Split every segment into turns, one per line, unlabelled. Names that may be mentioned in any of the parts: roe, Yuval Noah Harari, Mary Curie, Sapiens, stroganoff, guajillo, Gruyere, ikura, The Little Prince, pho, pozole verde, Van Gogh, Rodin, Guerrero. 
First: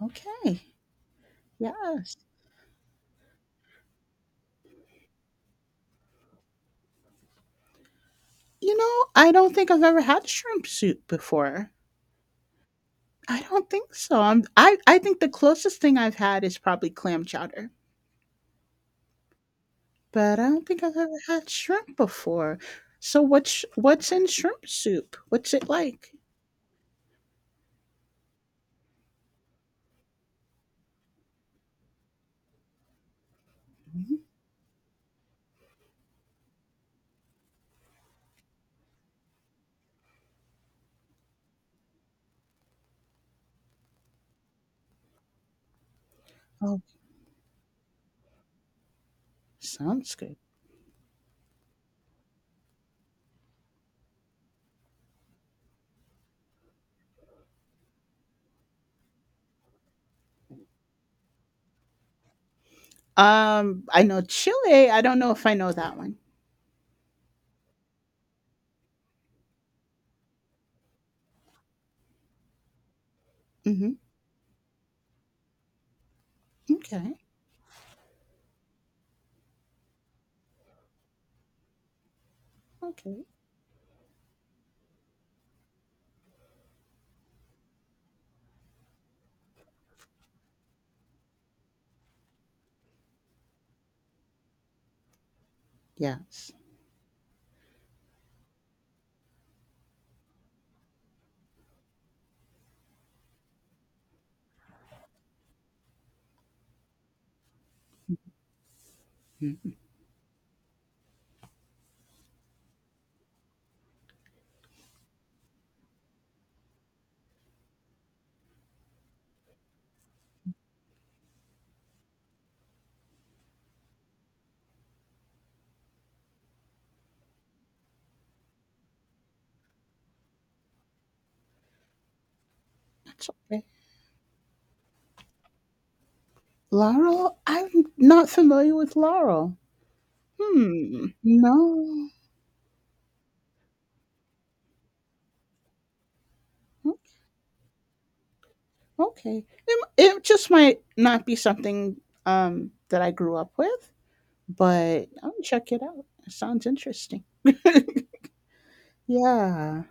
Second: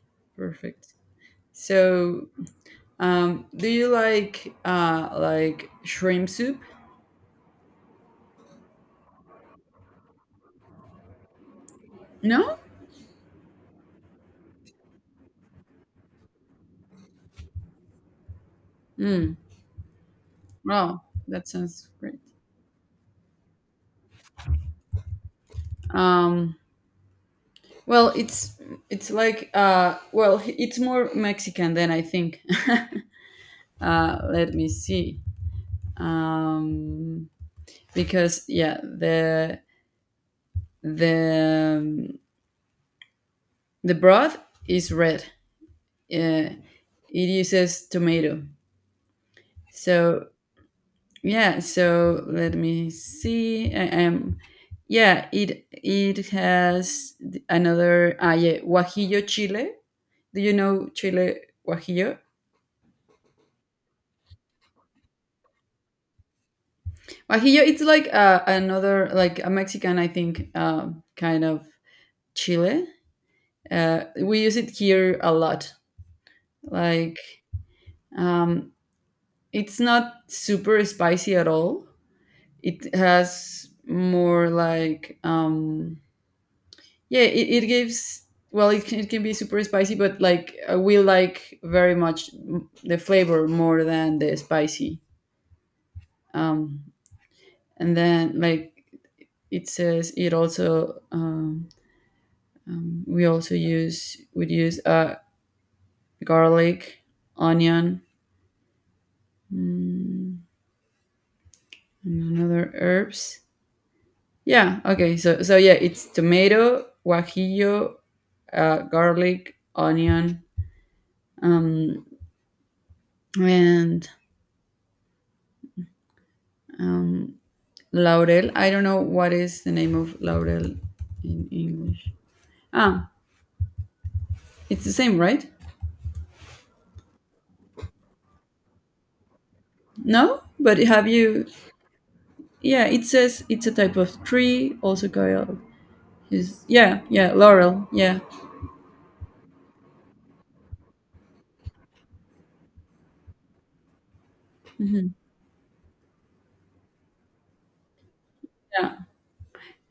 Okay.
Perfect.
Yes.
So, do you like shrimp soup?
You know, I don't think I've ever had shrimp soup before.
No.
I don't think so. I think the closest thing I've had is probably clam chowder,
Mm.
but I don't think I've
Wow,
ever
that
had
sounds
shrimp
great.
before. So what's in shrimp soup? What's it like?
Um, well, it's like well, it's more Mexican than I think. uh,
Mhm.
let me see. Um, because yeah, the um, the broth is red. Uh,
Oh,
it uses tomato.
sounds
So
good.
yeah so, let me see. I am yeah it has another, guajillo chile. Do you know chile guajillo?
I know Chile. I don't know if I know that one.
Guajillo, it's like another, like a Mexican. I think, kind of chile.
Hmm.
We use it here a lot,
Okay.
like, um, it's not super spicy at all. It
Okay.
has more like, yeah, it gives, well, it can be super spicy, but like, we like very much, the flavor more than the spicy.
Yes.
um and then, like, it says it also, we also use, would use, garlic, onion,
Mhm.
and another herbs. Yeah, okay, so yeah, it's tomato, guajillo, garlic, onion, um and um Laurel. I don't know what is the name of Laurel in English. Ah,
That's okay.
it's the same, right?
Laurel. I'm not familiar with Laurel.
No, but
Hmm,
have you?
no.
Yeah, it says it's a type of tree, also called.
O
Yeah, yeah, laurel. Yeah,
Okay. It just might not be something that I grew up with, but I'll check it out. It sounds interesting.
yeah.
Yeah.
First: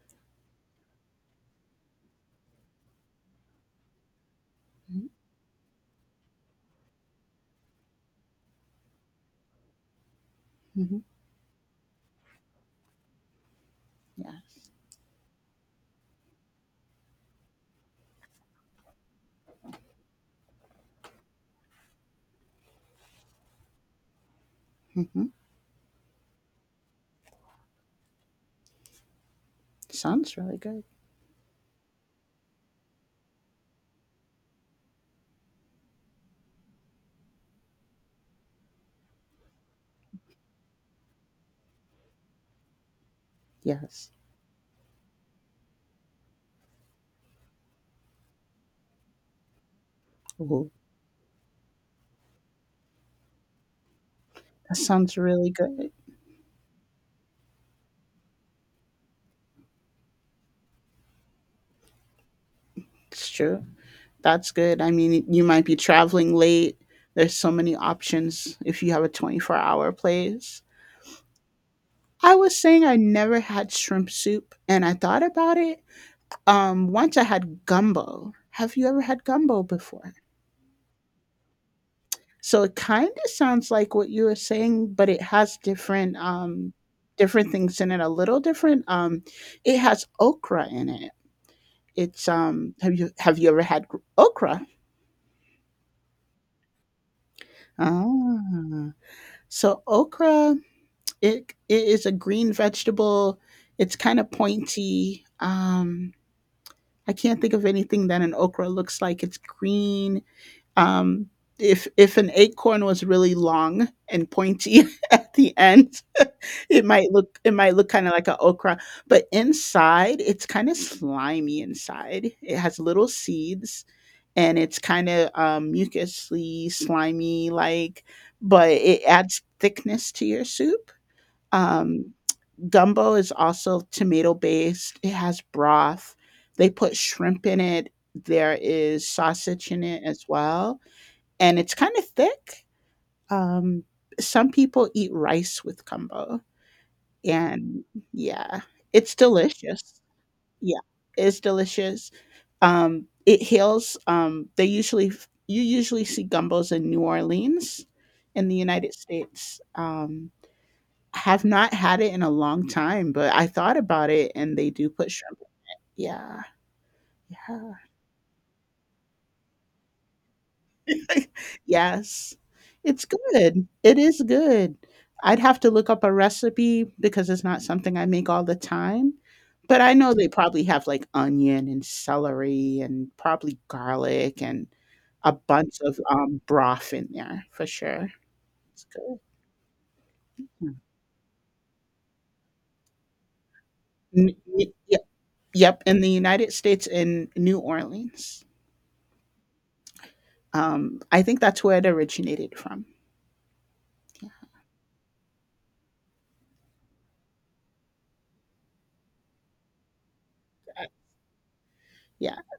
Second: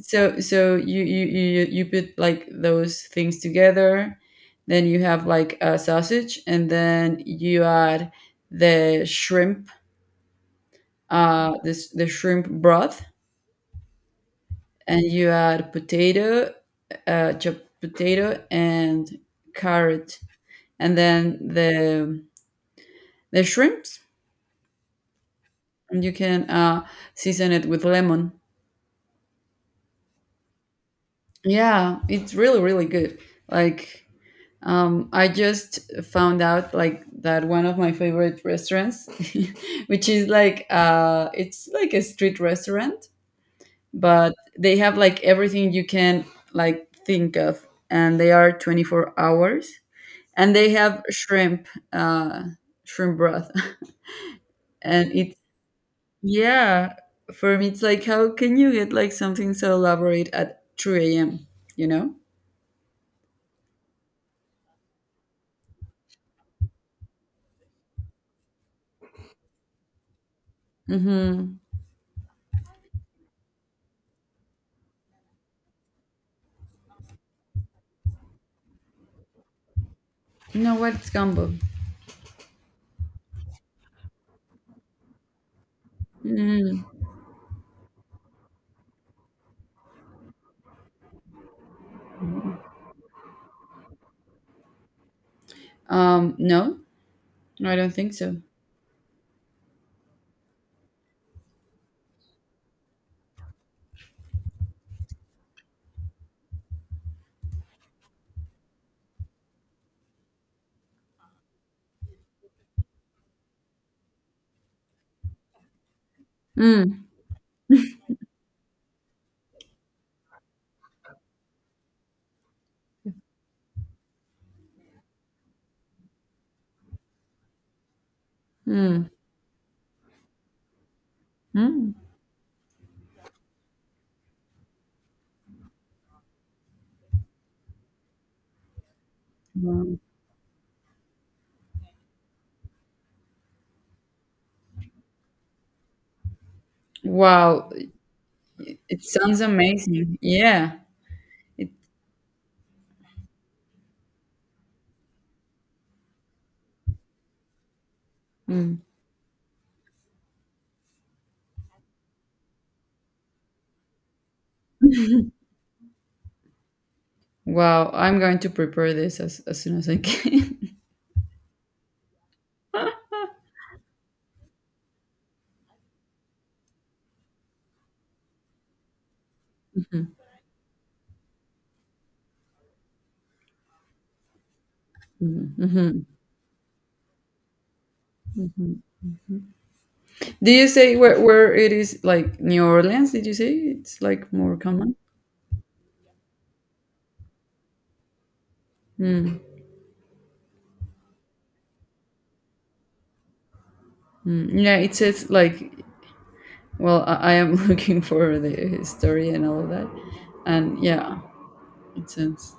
So, you put, like, those things together, then you
Mm,
have like a sausage, and then you add the shrimp,
mhm,
this the shrimp broth,
yes.
and you add potato, chopped potato and carrot, and then the shrimps,
Mhm.
and you can, season it with lemon.
Sounds really good.
Yeah, it's really really good. Like, I just found out, like, that one of my favorite restaurants, which is like, it's like a street restaurant,
Yes.
but they have like everything you can, like, think of, and they are 24 hours, and they
Ooh,
have shrimp broth,
that
and
sounds
it,
really good.
yeah, for me it's like, how can you get like something so elaborate at 3 a.m., you know?
It's true. That's good. I mean, you might be traveling late. There's so many options if you have a twenty-four-hour place.
Mm-hmm.
I was saying I never had shrimp soup, and I thought about it. Once I had gumbo. Have you ever had gumbo before?
No, what's gumbo?
So it kind of sounds like what you were saying, but it has different
Mm.
different things in it, a little different. It has okra in it. It's have you ever had okra?
No, no, I don't think so.
Ah. So okra it is a green vegetable. It's kind of pointy. I can't think of anything that an okra looks like. It's green. Um, if an acorn was really long and pointy at the end,
Mm,
it might look kind of like an okra, but inside it's kind of slimy inside. It has little seeds, and it's kind of mucusy, slimy like, but it
mm,
adds thickness to your soup.
mm.
Um, Gumbo is also tomato based. It has broth. They put shrimp in it. There is sausage in
Wow.
it as well, and it's kind of thick. Um, some people eat rice with gumbo,
Wow,
and yeah,
it
it's
sounds
delicious.
amazing. Yeah.
Yeah, it's
It,
delicious. It heals. They usually you usually see gumbos in New Orleans, in the
mm.
United States. I have not had it in a long time, but I thought about it, and they do put shrimp. Yeah, yeah.
Wow, I'm going to prepare this as soon as I can.
Yes. It's good. It is good. I'd have to look up a recipe because it's not something I make all the time, but I know they probably have, like, onion and celery and probably garlic and a bunch of, broth in there for sure. It's good.
Do you
Mm.
say where, it is, like, New Orleans? Did you say it's
N
like more
y
common?
Yep, yep, in the United States in New Orleans. I think that's where it originated from.
Yeah, it says like, well, I am looking for the story and all of that, and
Uh,
yeah, it
yeah,
sounds,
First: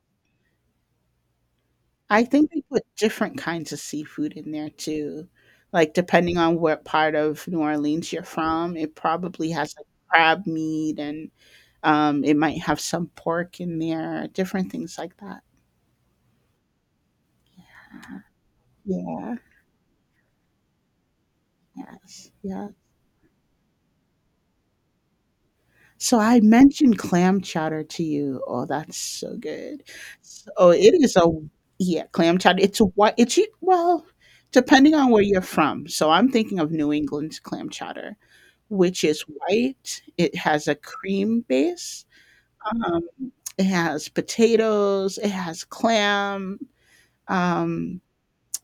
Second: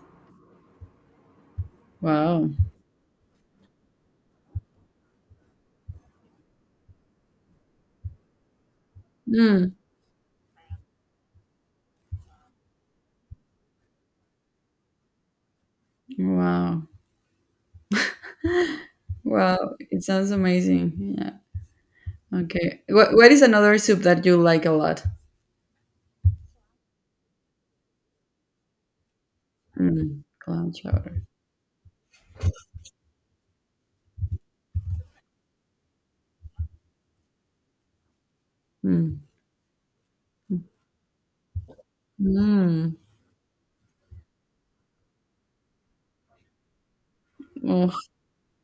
I
wow,
think they put different kinds of seafood in there too. Like depending on what part of New Orleans you're from, it probably
mm,
has like crab meat and it might have some pork in there, different things like that.
wow,
Yeah.
wow. It sounds amazing. Yeah.
Yes. Yeah.
Okay. What is another soup that you like a lot?
So I mentioned clam chowder to you. Oh, that's so good.
Mm,
S Oh,
clam
it is
chowder.
a yeah, clam chowder. It's a white it's well, depending on where you're from. So I'm thinking of New England's clam chowder, which
Mm.
is white. It has a cream base.
Mm.
Um, it has potatoes, it has clam.
Oh.
Um,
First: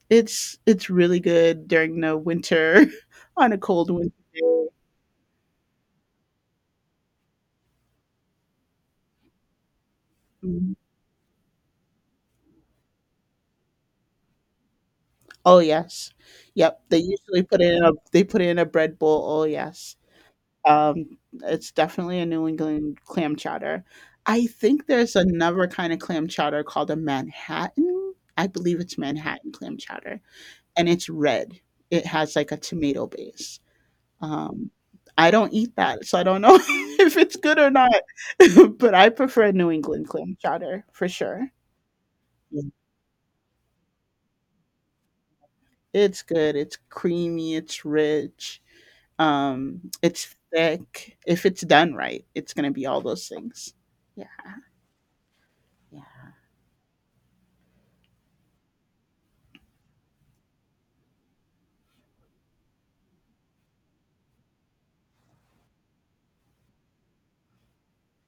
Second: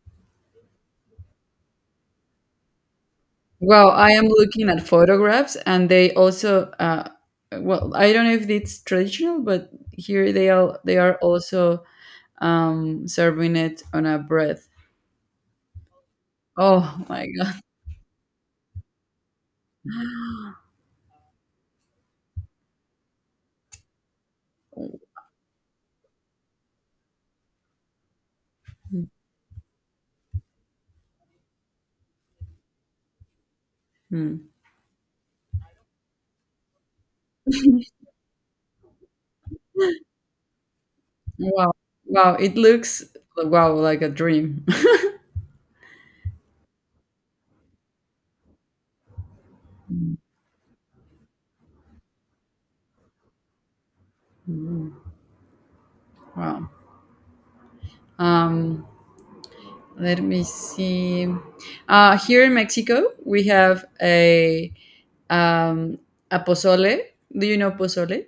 it's it's really good during the winter on a cold
Well, I
winter
am
day.
looking at photographs, and they also, well, I don't know if it's traditional, but here they
Mm-hmm.
are. They are also, serving it on a bread.
Oh yes. Yep, they
Oh my
usually
god.
put it in a they put it in a bread bowl, oh yes. Um, it's definitely a New England clam chowder. I think there's another kind of clam chowder called a Manhattan. I believe it's Manhattan clam chowder, and it's red. It has, like, a tomato base.
Mhm.
Um, I don't eat that, so I don't know if it's good or not, but I prefer New England clam chowder for sure.
Wow. Wow, it looks, wow, like a dream.
It's good. It's creamy. It's rich. It's thick. If it's done right, it's gonna be all those things. Yeah, yeah.
Wow. Um, let me see. Here in Mexico, we have a, um, a pozole. Do you know pozole?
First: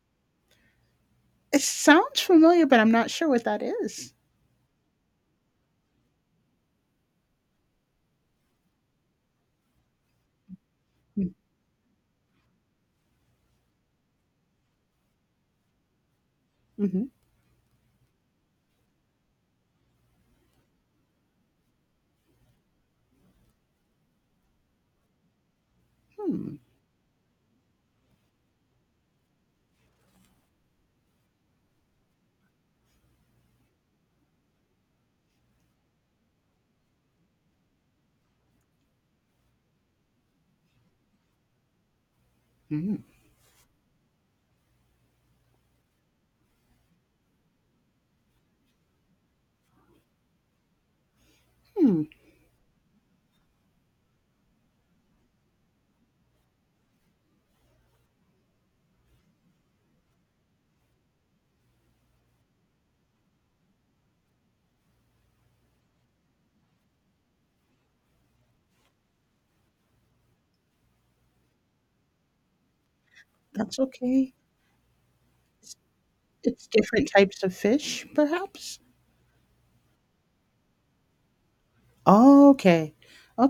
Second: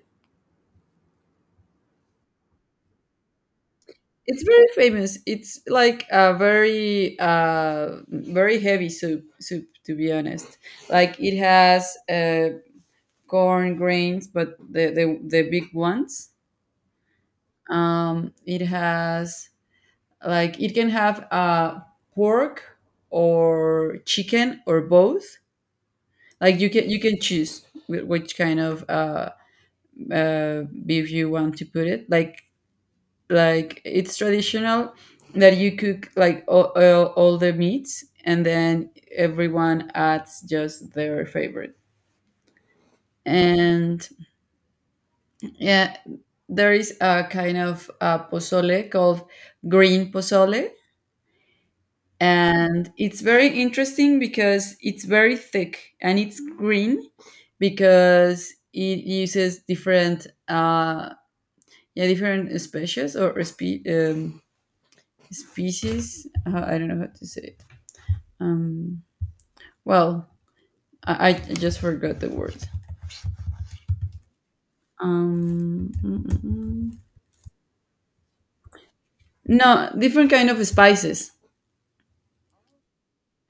It sounds familiar, but I'm not sure what that is.
It's very famous. It's like a very, very heavy soup. Soup, to be honest. Like it has, corn grains, but the big ones.
Mm-hmm.
It has, like, it can have, pork or chicken or both.
Hmm.
Like you can choose which kind of, beef you want to put it. Like it's traditional that you cook, like, all the meats, and then everyone adds just their favorite.
Hmm.
And yeah, there is a kind of, pozole called green pozole,
Hmm.
and it's very interesting because it's very thick and it's green, because it uses different, yeah different species, or species. I don't know how to say it, um well, I just forgot the word.
That's okay.
Mm, mm,
It's
mm.
different types of fish, perhaps.
No, different kind of spices,
Okay.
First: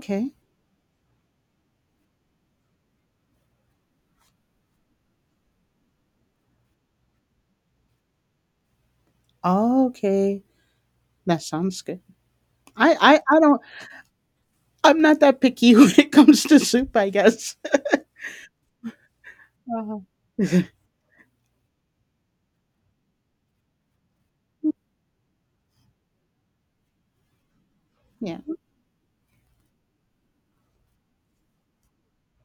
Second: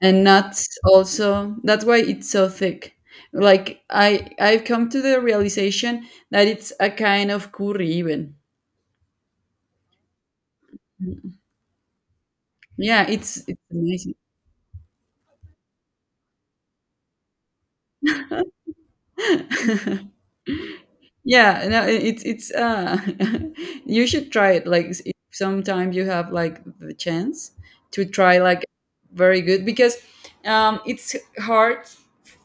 and nuts also, that's why it's so thick. Like I've come to the realization that it's a kind of curry, even.
Okay. That sounds good. I,
Yeah,
I,
it's
I
it's
don't,
amazing.
I'm not that picky when it comes to soup, I guess. Uh-huh.
Yeah, no, I- it's you should try it, like, if sometime you have like the chance to try,
Yeah.
like, very good, because, it's hard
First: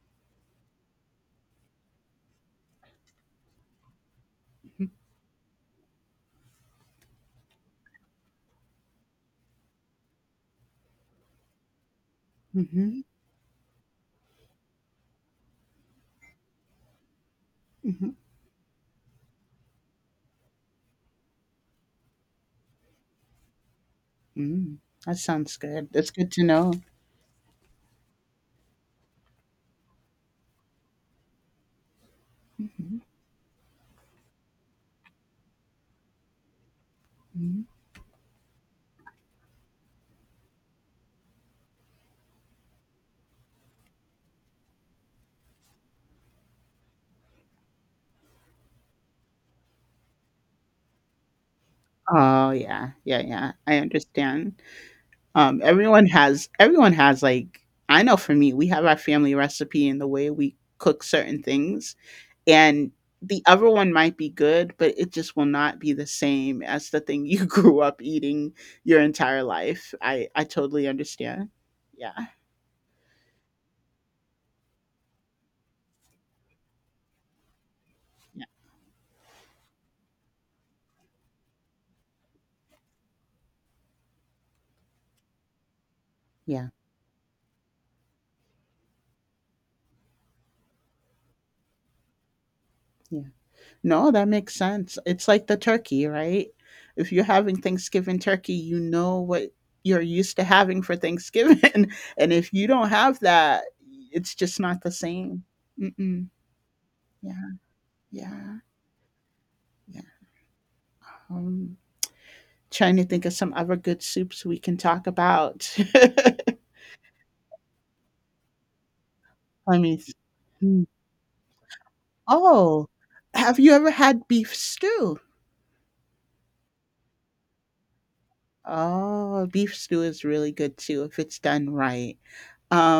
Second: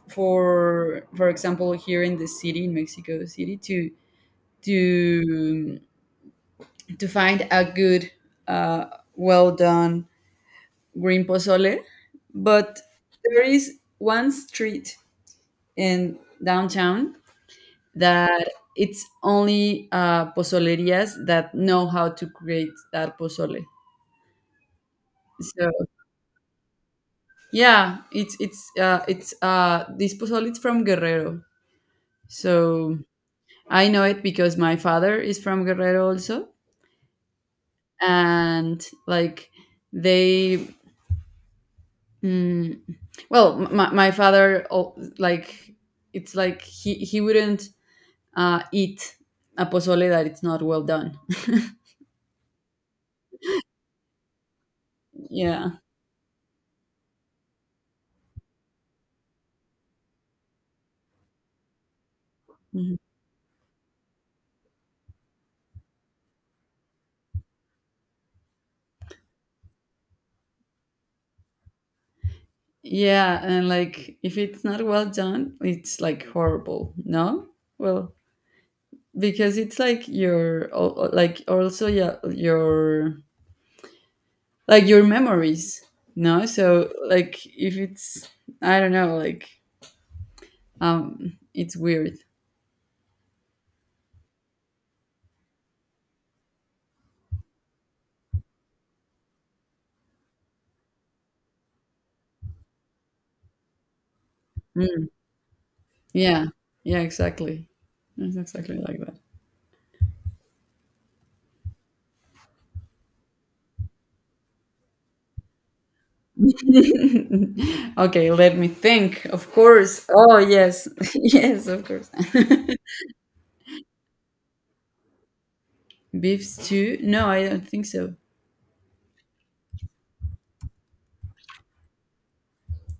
for example here in the city, in Mexico City, to to find a good, uh, well done green pozole. But
Hmm.
there is one street in downtown that it's only, pozolerias that know how to create that pozole.
Mm, that sounds
So
good. That's good to know.
yeah, it's, this pozole is from Guerrero. So
Mhm,
I know it because my father is from Guerrero also,
mhm.
and, like, they... mm, well, my father, oh, like, it's like he wouldn't, eat a pozole that it's not well done.
Oh, yeah. Yeah, yeah, I understand. Um,
Yeah.
everyone has everyone has, like, I know for me, we have our family recipe and the way we cook certain things, and
Mhm.
the other one might be good, but it just will not be the same as the thing you grew up eating your entire life. I totally understand. Yeah.
Yeah. And, like, if it's not well done, it's like horrible. No? Well,
Yeah.
because it's like your, like, also, yeah, your, like, your memories. No?
Yeah.
So, like, if it's, I don't know, like, it's weird.
Yeah. No, that makes sense. It's like the turkey, right? If you're having Thanksgiving turkey, you know what you're used to having for Thanksgiving. And if you don't have that, it's just not the same. Mm-mm.
Yeah. Yeah,
Yeah,
exactly. It's
yeah,
exactly like that.
yeah. Um, Trying to think of some other good soups we can talk about.
Okay, let me think. Of
I mean,
course. Oh,
mm,
yes. Yes, of course.
oh, have you ever had beef stew?
Beef stew? No, I don't think so.
Oh, beef stew is really good too if it's done right.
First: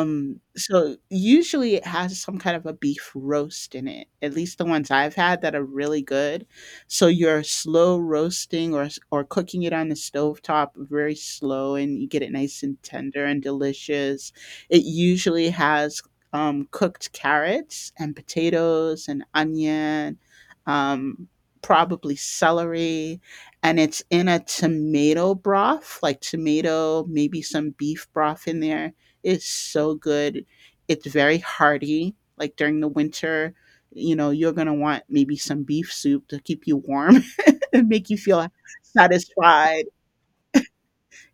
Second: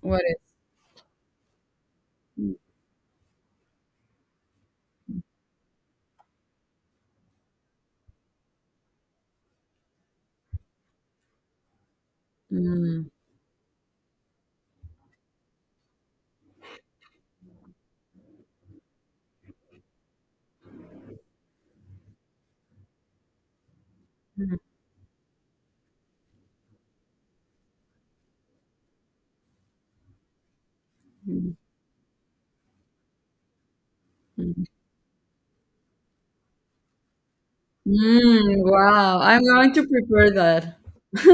What is?
So usually it has some kind of a beef roast in it, at least the ones I've had that are really good. So you're slow roasting or cooking it on the stovetop very slow and you get it nice and
Mm,
tender and delicious. It usually has cooked carrots and potatoes and onion, um, probably celery, and it's in a tomato broth, like tomato, maybe some beef broth in there is so good. It's very
mm,
hearty. Like during the winter, you know, you're
mm.
going to want maybe some beef soup to keep you warm and make you feel
Mm, wow. I'm going
satisfied.
to prepare that.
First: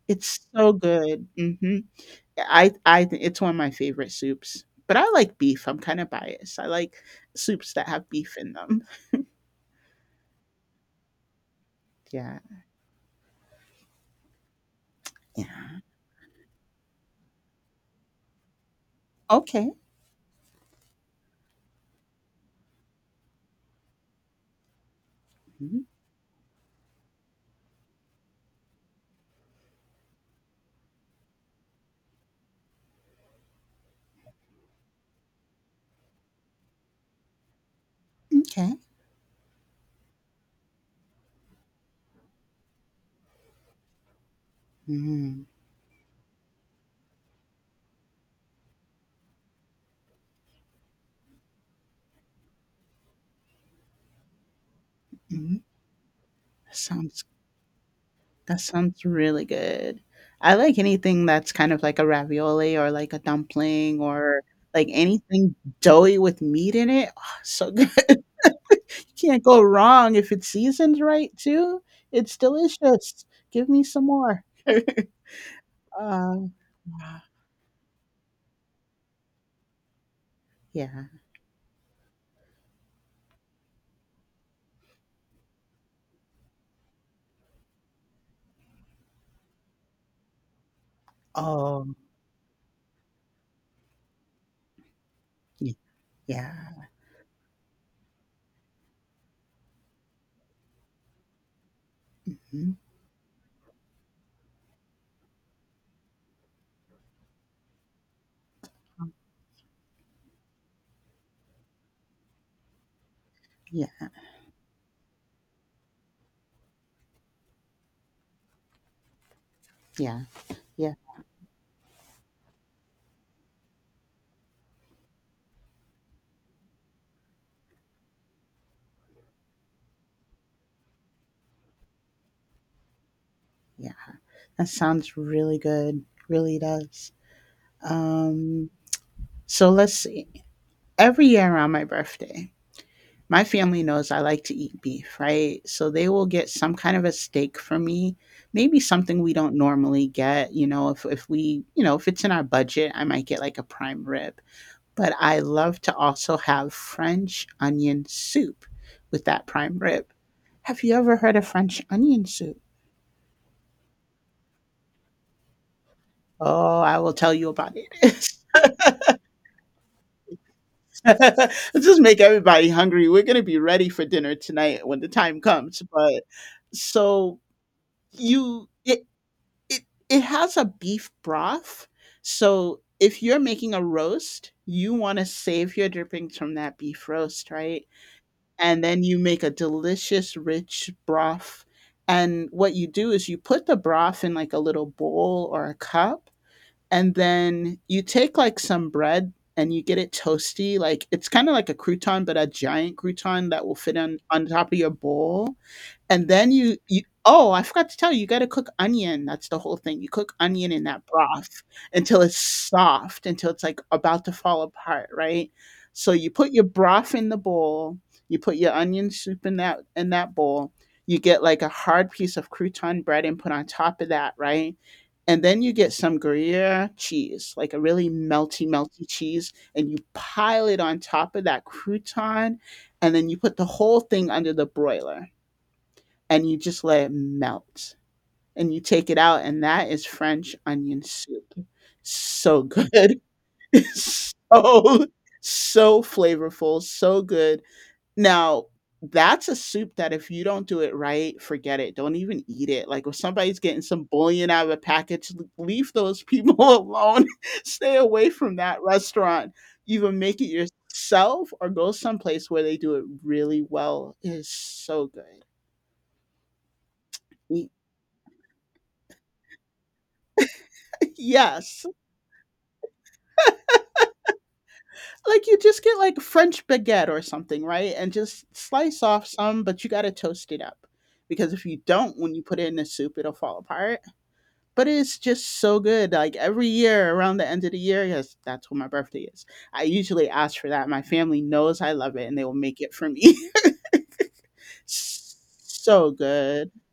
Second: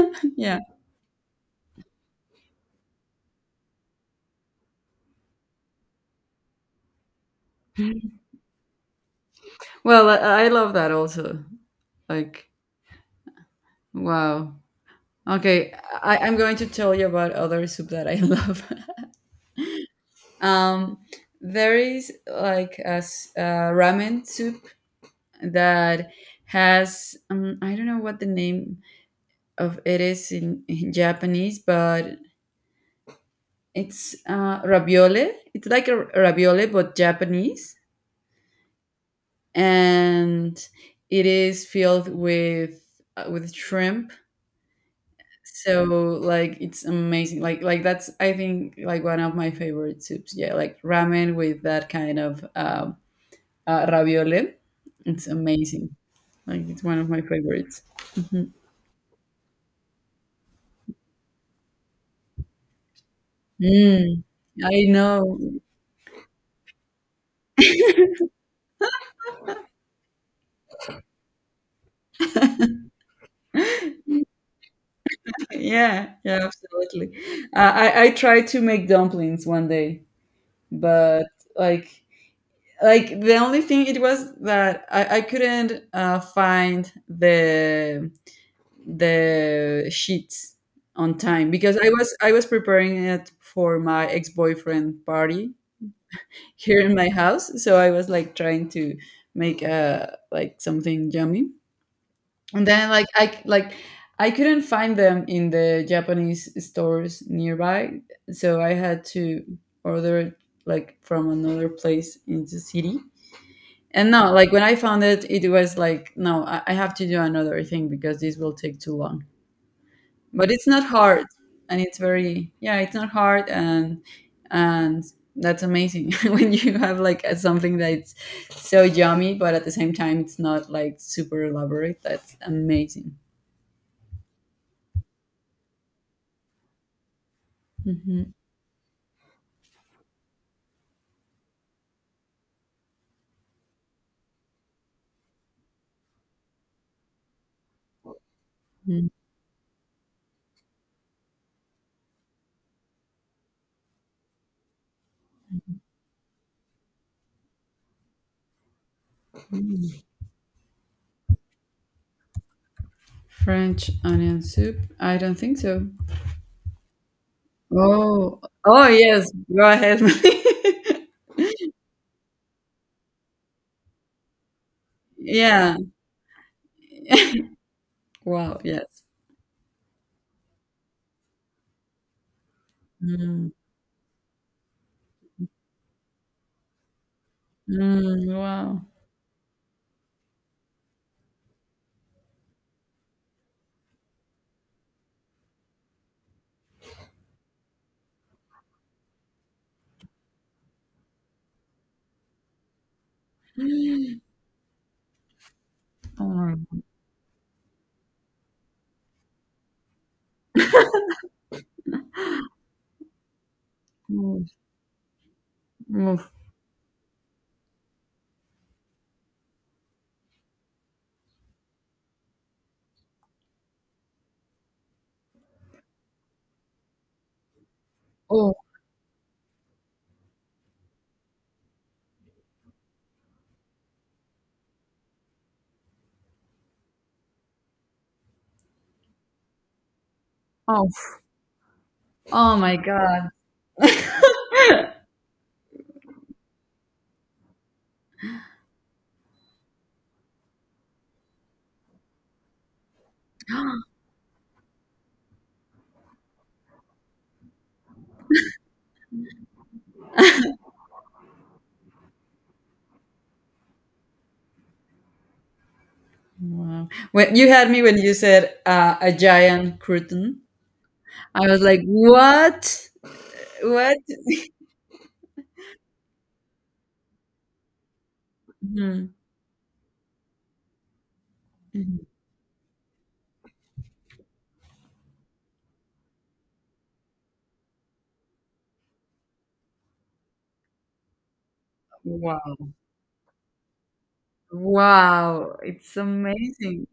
It's
Yeah.
so good. Hmm. I think it's one of my favorite soups, but I like beef. I'm kind of biased. I like soups that have beef in them.
Well, I love that also.
Yeah.
Like, wow. Okay,
Yeah.
I'm going to tell you about other soup that I love.
Okay.
um, there is like a ramen soup
Mhm.
that has, I don't know what the name of it is in Japanese, but it's, ravioli. It's like a ravioli but Japanese,
Okay.
and it is filled with, with shrimp.
Mm-hmm.
So, like, it's amazing. Like that's, I think, like one of my favorite soups. Yeah, like ramen with that kind of, ravioli. It's amazing. Like it's one of my
Sounds
favorites. Mhm.
that sounds really good. I like anything that's kind of like a ravioli or like a dumpling
Mm,
or
I
like anything
know.
doughy with meat in it. Oh, so good. You can't go wrong if it's seasoned right too. It's delicious. Give me some more.
Yeah, yeah,
Um,
absolutely. I tried to make dumplings one day,
yeah.
but like like the only thing it was that I couldn't, find the sheets on time, because I
Oh,
was I was preparing it for my ex-boyfriend party
y-
here
yeah.
in my house, so I was, like, trying to make, like, something yummy, and
Mhm.
then, like, I couldn't find them in the Japanese stores nearby, so I had to order it, like, from another place in the city.
Yeah.
And no, like, when I found it, it was like, no, I have to do another thing because this will take too long.
Yeah.
But it's not
Yeah.
hard, and it's very, yeah, it's not hard, and that's amazing. When you have, like, something that's so yummy, but at the same time it's not like super elaborate, that's amazing.
Yeah. That sounds really good. Really does.
Mhm,
Um, so let's see. Every year around my birthday, my family knows I like to eat beef, right? So they will get some kind of a steak from me, maybe
mhm.
something we don't normally get. You know, if we, you know, if it's in our budget, I might get like a prime rib. But I love to also have French onion soup with that prime rib. Have you ever heard of French onion soup?
French onion soup? I don't think so.
Oh, I will tell you about it.
Oh, oh, yes. Go ahead.
Let's just make everybody hungry. We're going to be ready for dinner tonight when the time
Yeah.
comes. But so
Wow.
you, it,
Yes.
it it has a beef broth. So if you're
Mm.
making a roast, you want to save your drippings from that beef roast, right?
Mm, wow.
And then you make a delicious rich broth. And what you do is you put the broth in like a little bowl or a cup, and then you take like some bread and you get it toasty. Like it's kind of like a crouton, but a giant crouton that will fit on top of your bowl and then
Oh
you
my
you oh, I forgot to tell you, you gotta cook onion, that's the whole thing. You cook onion in that broth until it's soft, until it's, like,
god.
about to
Oof,
fall apart, right? So
oof,
you put your broth in the bowl, you put your onion soup in that bowl, you get, like, a hard piece of crouton bread and put on top of that, right? And then you get some Gruyere cheese, like, a really
oof,
melty, melty cheese, and you pile it on top of that crouton, and then you put the whole thing under the broiler and you just let it melt and you take it out, and that is French onion soup,
oh
so
my
good.
god.
So so flavorful, so good. Now that's a soup that if you don't do it right, forget it, don't even eat it, like if somebody's getting some bullion out of a package, leave those people alone, stay away from that restaurant, either make it yourself or go someplace where they do it really well, it is so good.
Wow. When you had
Y-
me, when you said, a giant curtain, I was like,
yes.
what? What?
Like, you just get, like, French baguette or something, right, and just slice
Mhm,
off some, but you gotta toast it up, because if you
mhm.
don't, when you put it in the soup, it'll fall apart, but it's just so good, like, every year around the end of the year, 'cause that's when my birthday is, I usually ask for that, my family knows I love it, and they will
Wow.
make it for me.
Wow, it's
So good,
amazing.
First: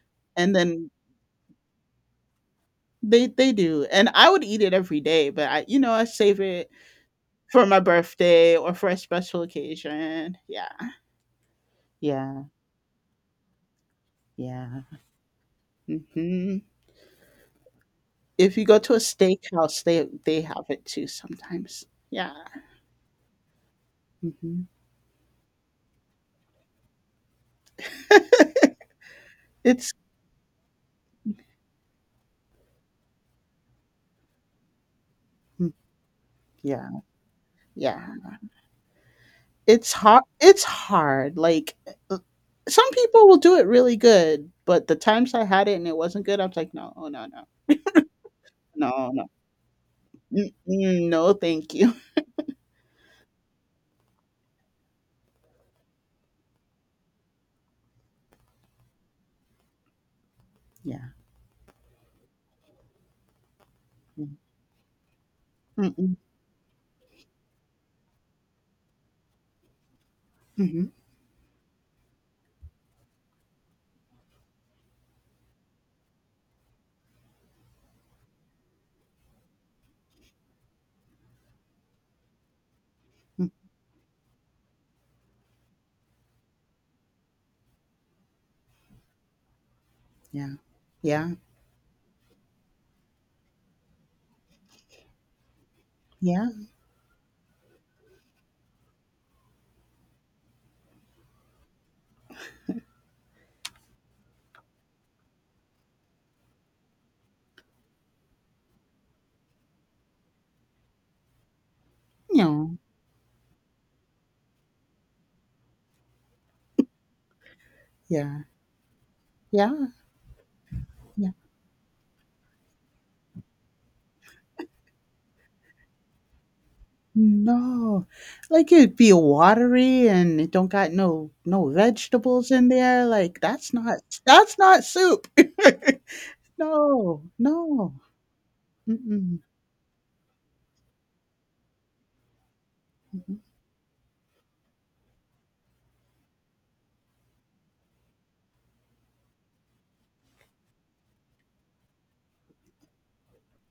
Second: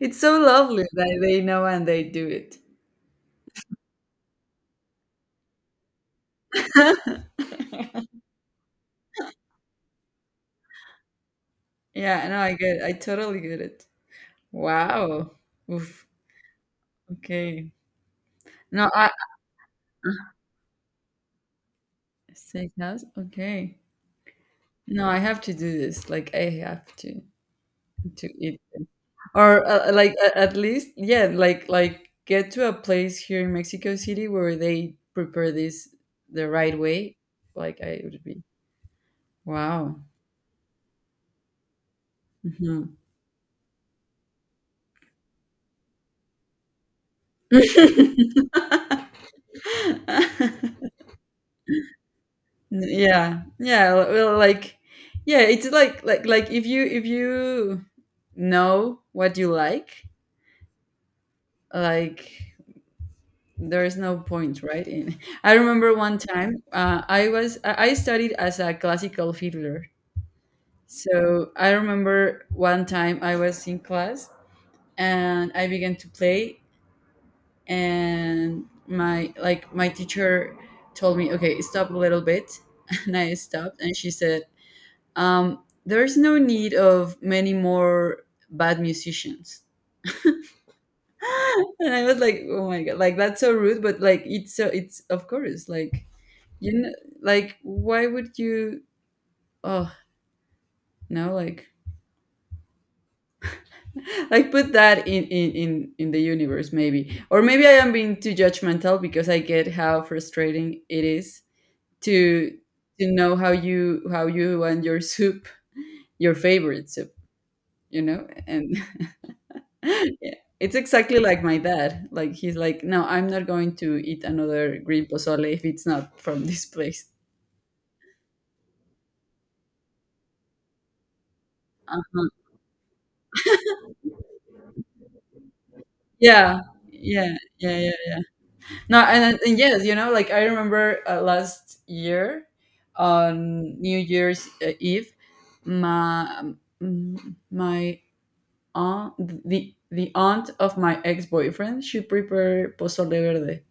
It's so
and
lovely
then
that they know and they do it.
they do, and I would eat it every day, but I save it for my birthday or for a special occasion. Yeah.
Yeah, no,
Yeah,
I get it. I totally get it.
yeah.
Wow. Oof.
Mhm.
Okay.
If you go
No,
to a
I
steakhouse, they have it too sometimes. Yeah.
Steakhouse. Okay.
Mhm.
No, I have to do this. Like I have to eat. Or,
It's
like, at least, yeah, like get to a place here in Mexico City where they prepare
mm,
this the right
yeah.
way. Like
Yeah.
I would be.
It's
Wow.
hard, it's hard. Like uh, some
Mhm.
people will do it really good, but the times I had it and it wasn't good, I was like, "No, oh, no, no. No, no. Mm-mm, no, thank you."
Yeah, yeah, well, like, yeah, it's like, like if you know what you like
Yeah.
like there is no
Mm.
point, right, in... I remember
Mm-mm.
one time, I was I studied as a classical fiddler,
Mhm.
so I remember one time I was in class, and I began to play, and my teacher told me, okay, stop a little bit. And I
Mm.
stopped, and she said, um, there's no need of many more bad musicians.
Yeah. Yeah.
And I was like, oh my god, like, that's so rude, but like it's of course, like,
Yeah.
you know, like, why would you... oh, no, like, put that in, in the universe, maybe. Or maybe I am being too judgmental, because I get how frustrating it is to
No.
to know how you want your soup, your favorite soup, you know,
Yeah.
and...
Yeah.
Yeah, it's exactly like my dad. Like he's like, no, I'm not going to eat another green pozole if it's not from this place.
No, like, it'd be watery and it don't got no
Uh,
vegetables in there, like, that's not soup.
Yeah,
No,
yeah, yeah, yeah.
no.
No, and,
Mm-mm,
and yes, you know, like I remember, last year,
mm-mm,
on New Year's, Eve, my, mm, my aunt, the aunt of my ex boyfriend, she prepared pozole verde.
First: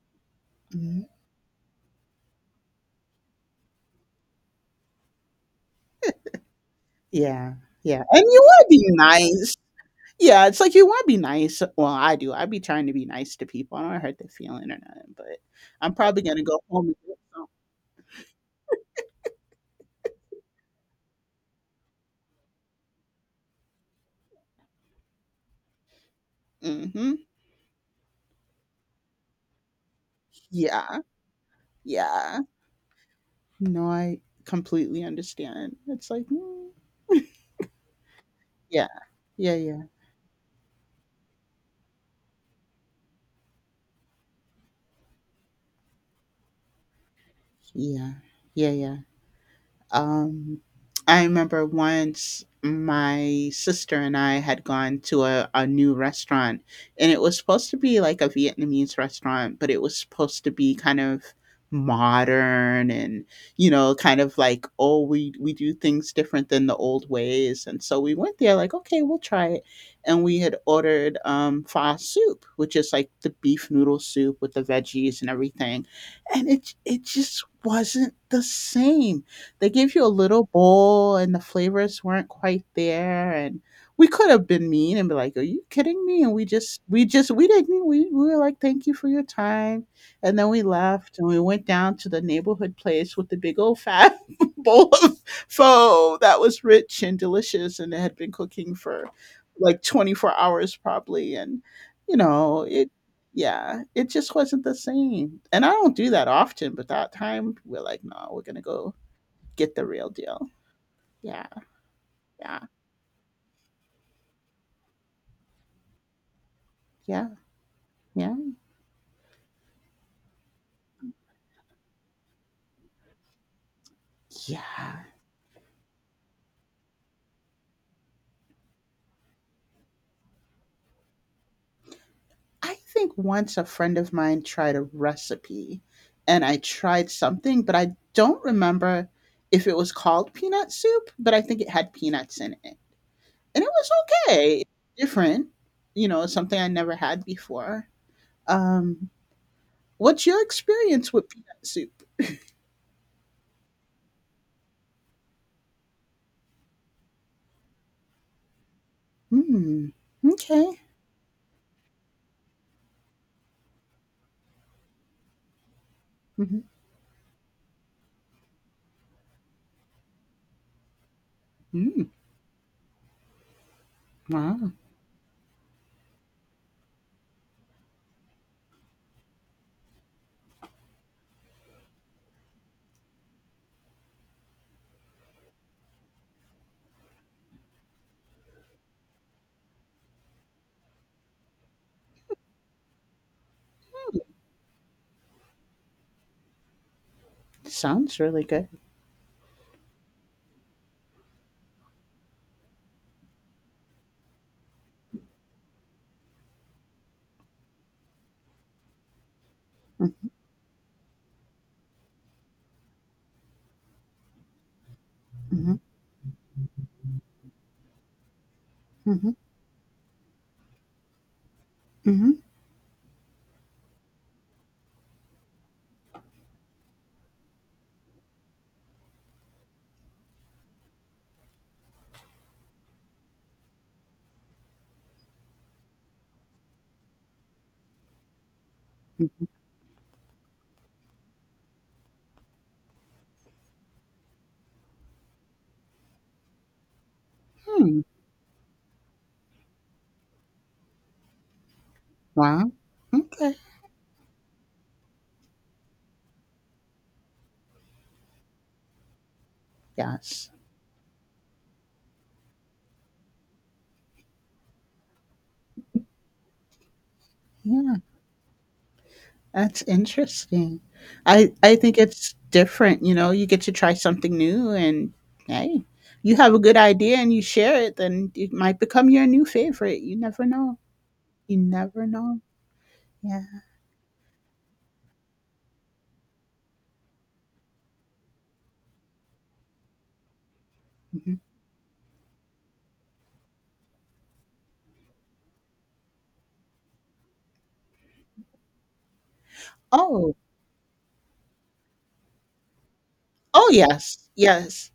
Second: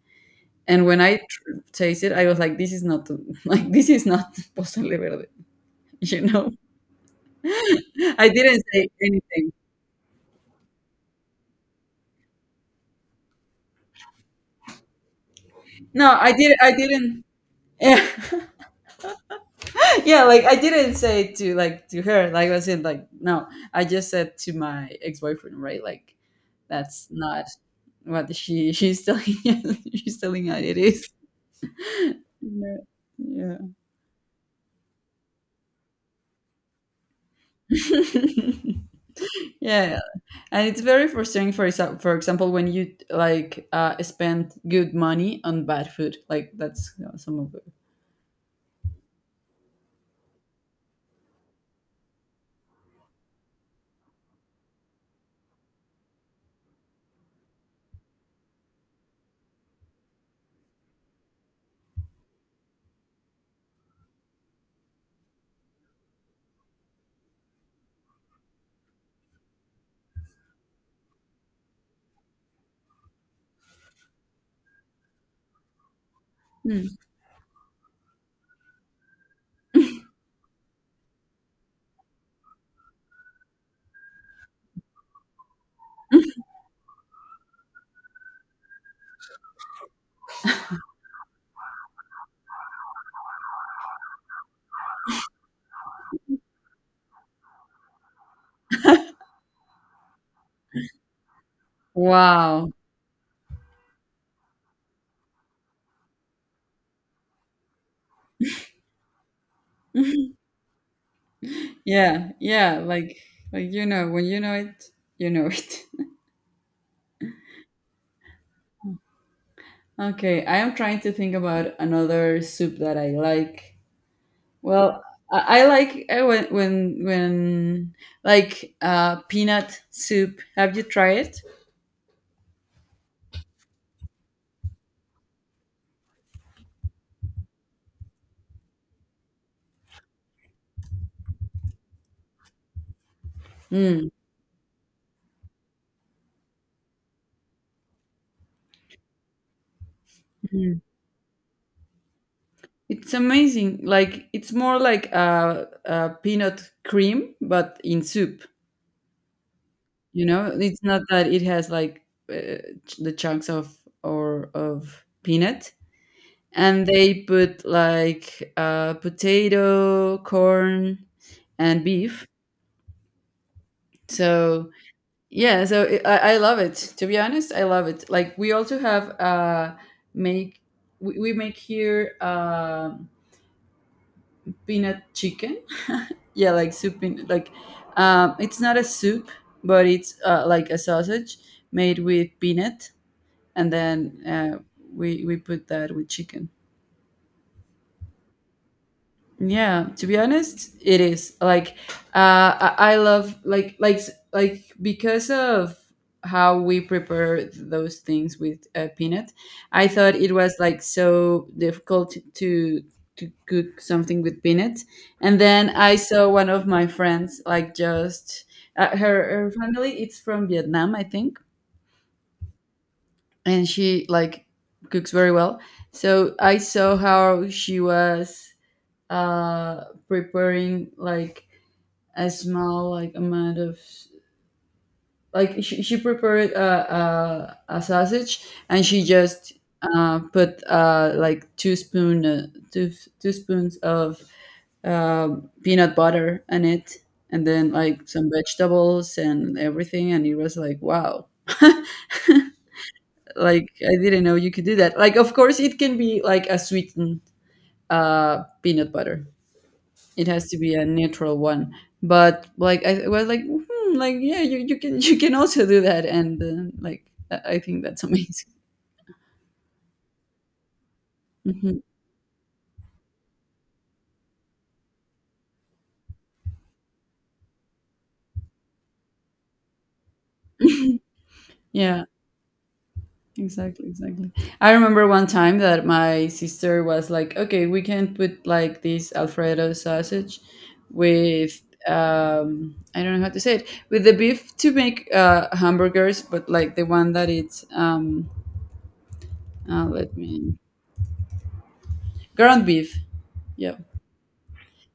And when
mm.
I tasted, I was like, "This is not, like, this is not pozole verde," you know.
Yeah, yeah, and
I
you
didn't
wanna be
say anything.
nice. Yeah, it's like you wanna be nice, well, I do, I be trying to be nice to people, I don't wanna hurt their feeling or nothing, but I'm
No,
probably
I
gonna
did.
go
I
home and get
didn't.
some.
Yeah, yeah, like I didn't say to, like, to her. Like I said, like, no, I just said to my ex boyfriend, right? Like that's
Mhm.
not what she's telling. She's telling how it
Yeah,
is.
yeah.
Yeah. Yeah.
No, I completely understand. It's like, "Mm." Yeah. Yeah, yeah.
Yeah. And it's very frustrating for for example when you like spend good money on bad food. Like that's some of it.
Yeah. Yeah. Yeah. Um, I remember once my sister and I had gone to a new restaurant, and it was supposed to be like a Vietnamese restaurant, but it was supposed to be kind of modern, and kind of like, oh, we do things different than the old ways, and so we went there like, okay, we'll try it. And we had ordered pho soup, which is like the beef noodle soup with the veggies and everything, and it
Hmm.
it just wasn't the same. They gave you a little bowl and the flavors weren't quite there, and we could have been mean and be like, "Are you kidding me?" And we just we didn't, we were like, "Thank you for your time." And then we left and we went down to the neighborhood place with the big old fat bowl of pho that was rich and delicious, and it had been cooking for like 24 hours probably, and you know,
Wow.
it yeah, it just wasn't the same. And I don't do that often, but that time we're like, no, we're gonna go get the real deal. Yeah,
Yeah,
yeah,
yeah, like you know, when you know it, you know it.
yeah, yeah,
Okay, I am trying to think about another soup that I like. Well,
yeah.
I like when like peanut soup. Have you tried it?
I think once a friend of mine tried a recipe and I tried something, but I don't remember if it was called peanut soup, but I think it had peanuts in it. And it was
Mm.
okay, different, something I never had before. Um, what's your
Mm.
experience with peanut soup?
It's amazing. Like it's more like a peanut cream, but in soup.
Hmm,
You know,
okay.
it's not that it has like uh, the chunks of or of peanut. And they put like potato, corn, and
Hmm.
beef. So
Wow,
yeah, so I love it. To be honest, I love it. Like we also have make we make here peanut chicken. Yeah, like soup peanut. Like it's not a soup, but it's like a sausage made with peanut, and then we put that with chicken.
sounds really good.
Yeah, to be honest, it is like I love like because of how we prepare those things with peanut. I thought it was like so difficult to cook something with peanut, and then
Hmm.
I saw one of my friends like just
Hmm.
her family. It's from Vietnam, I think,
Hmm.
and she like cooks very well. So I saw how she was preparing like a small like amount of like she prepared a sausage, and she just put like two spoons of peanut butter in it and then
Hmm.
like some vegetables and everything, and it was like wow.
Wow. Okay.
Like I didn't know you could do that. Like of course it can be like a sweetened peanut butter. It has
Yes.
to be a neutral one, but like I was like hmm, like yeah, you can also do that. And like I think
Yeah,
that's amazing.
that's interesting. I
Mhm.
think it's different, you get to try something new, and hey, you have a good idea and you share it, then it might become your new favorite. You never know. You
Yeah,
never know. Yeah.
exactly. I remember one time that my sister was like, okay, we can put like this alfredo sausage
Mhm.
with I don't know how to say it, with the beef to make hamburgers, but like the one that it's let
Oh.
me, ground beef.
Oh
Yeah.
yes. Yes.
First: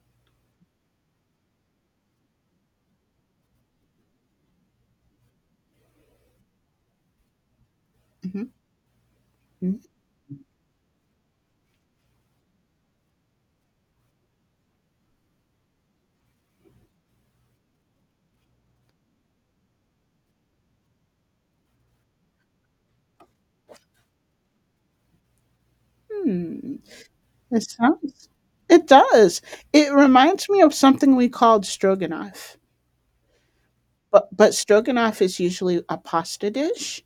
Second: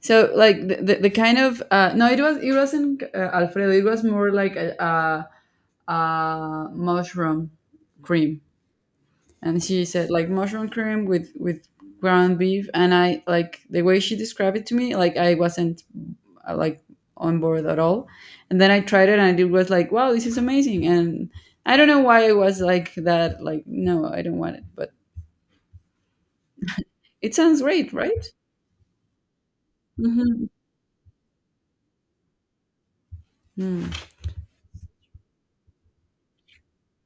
So like the kind of no, it was it wasn't Alfredo. It was more like a mushroom cream,
Mhm.
and she said like mushroom cream with ground beef, and I like the way she described it to me, like I wasn't like on board at all. And then I tried it, and it was like, wow, this is amazing. And I don't know why I was like that. Like no, I don't want it, but
Mm.
it sounds
It
great, right?
sounds it does. It reminds
Hmm.
me of something we called stroganoff. But stroganoff is usually a pasta dish,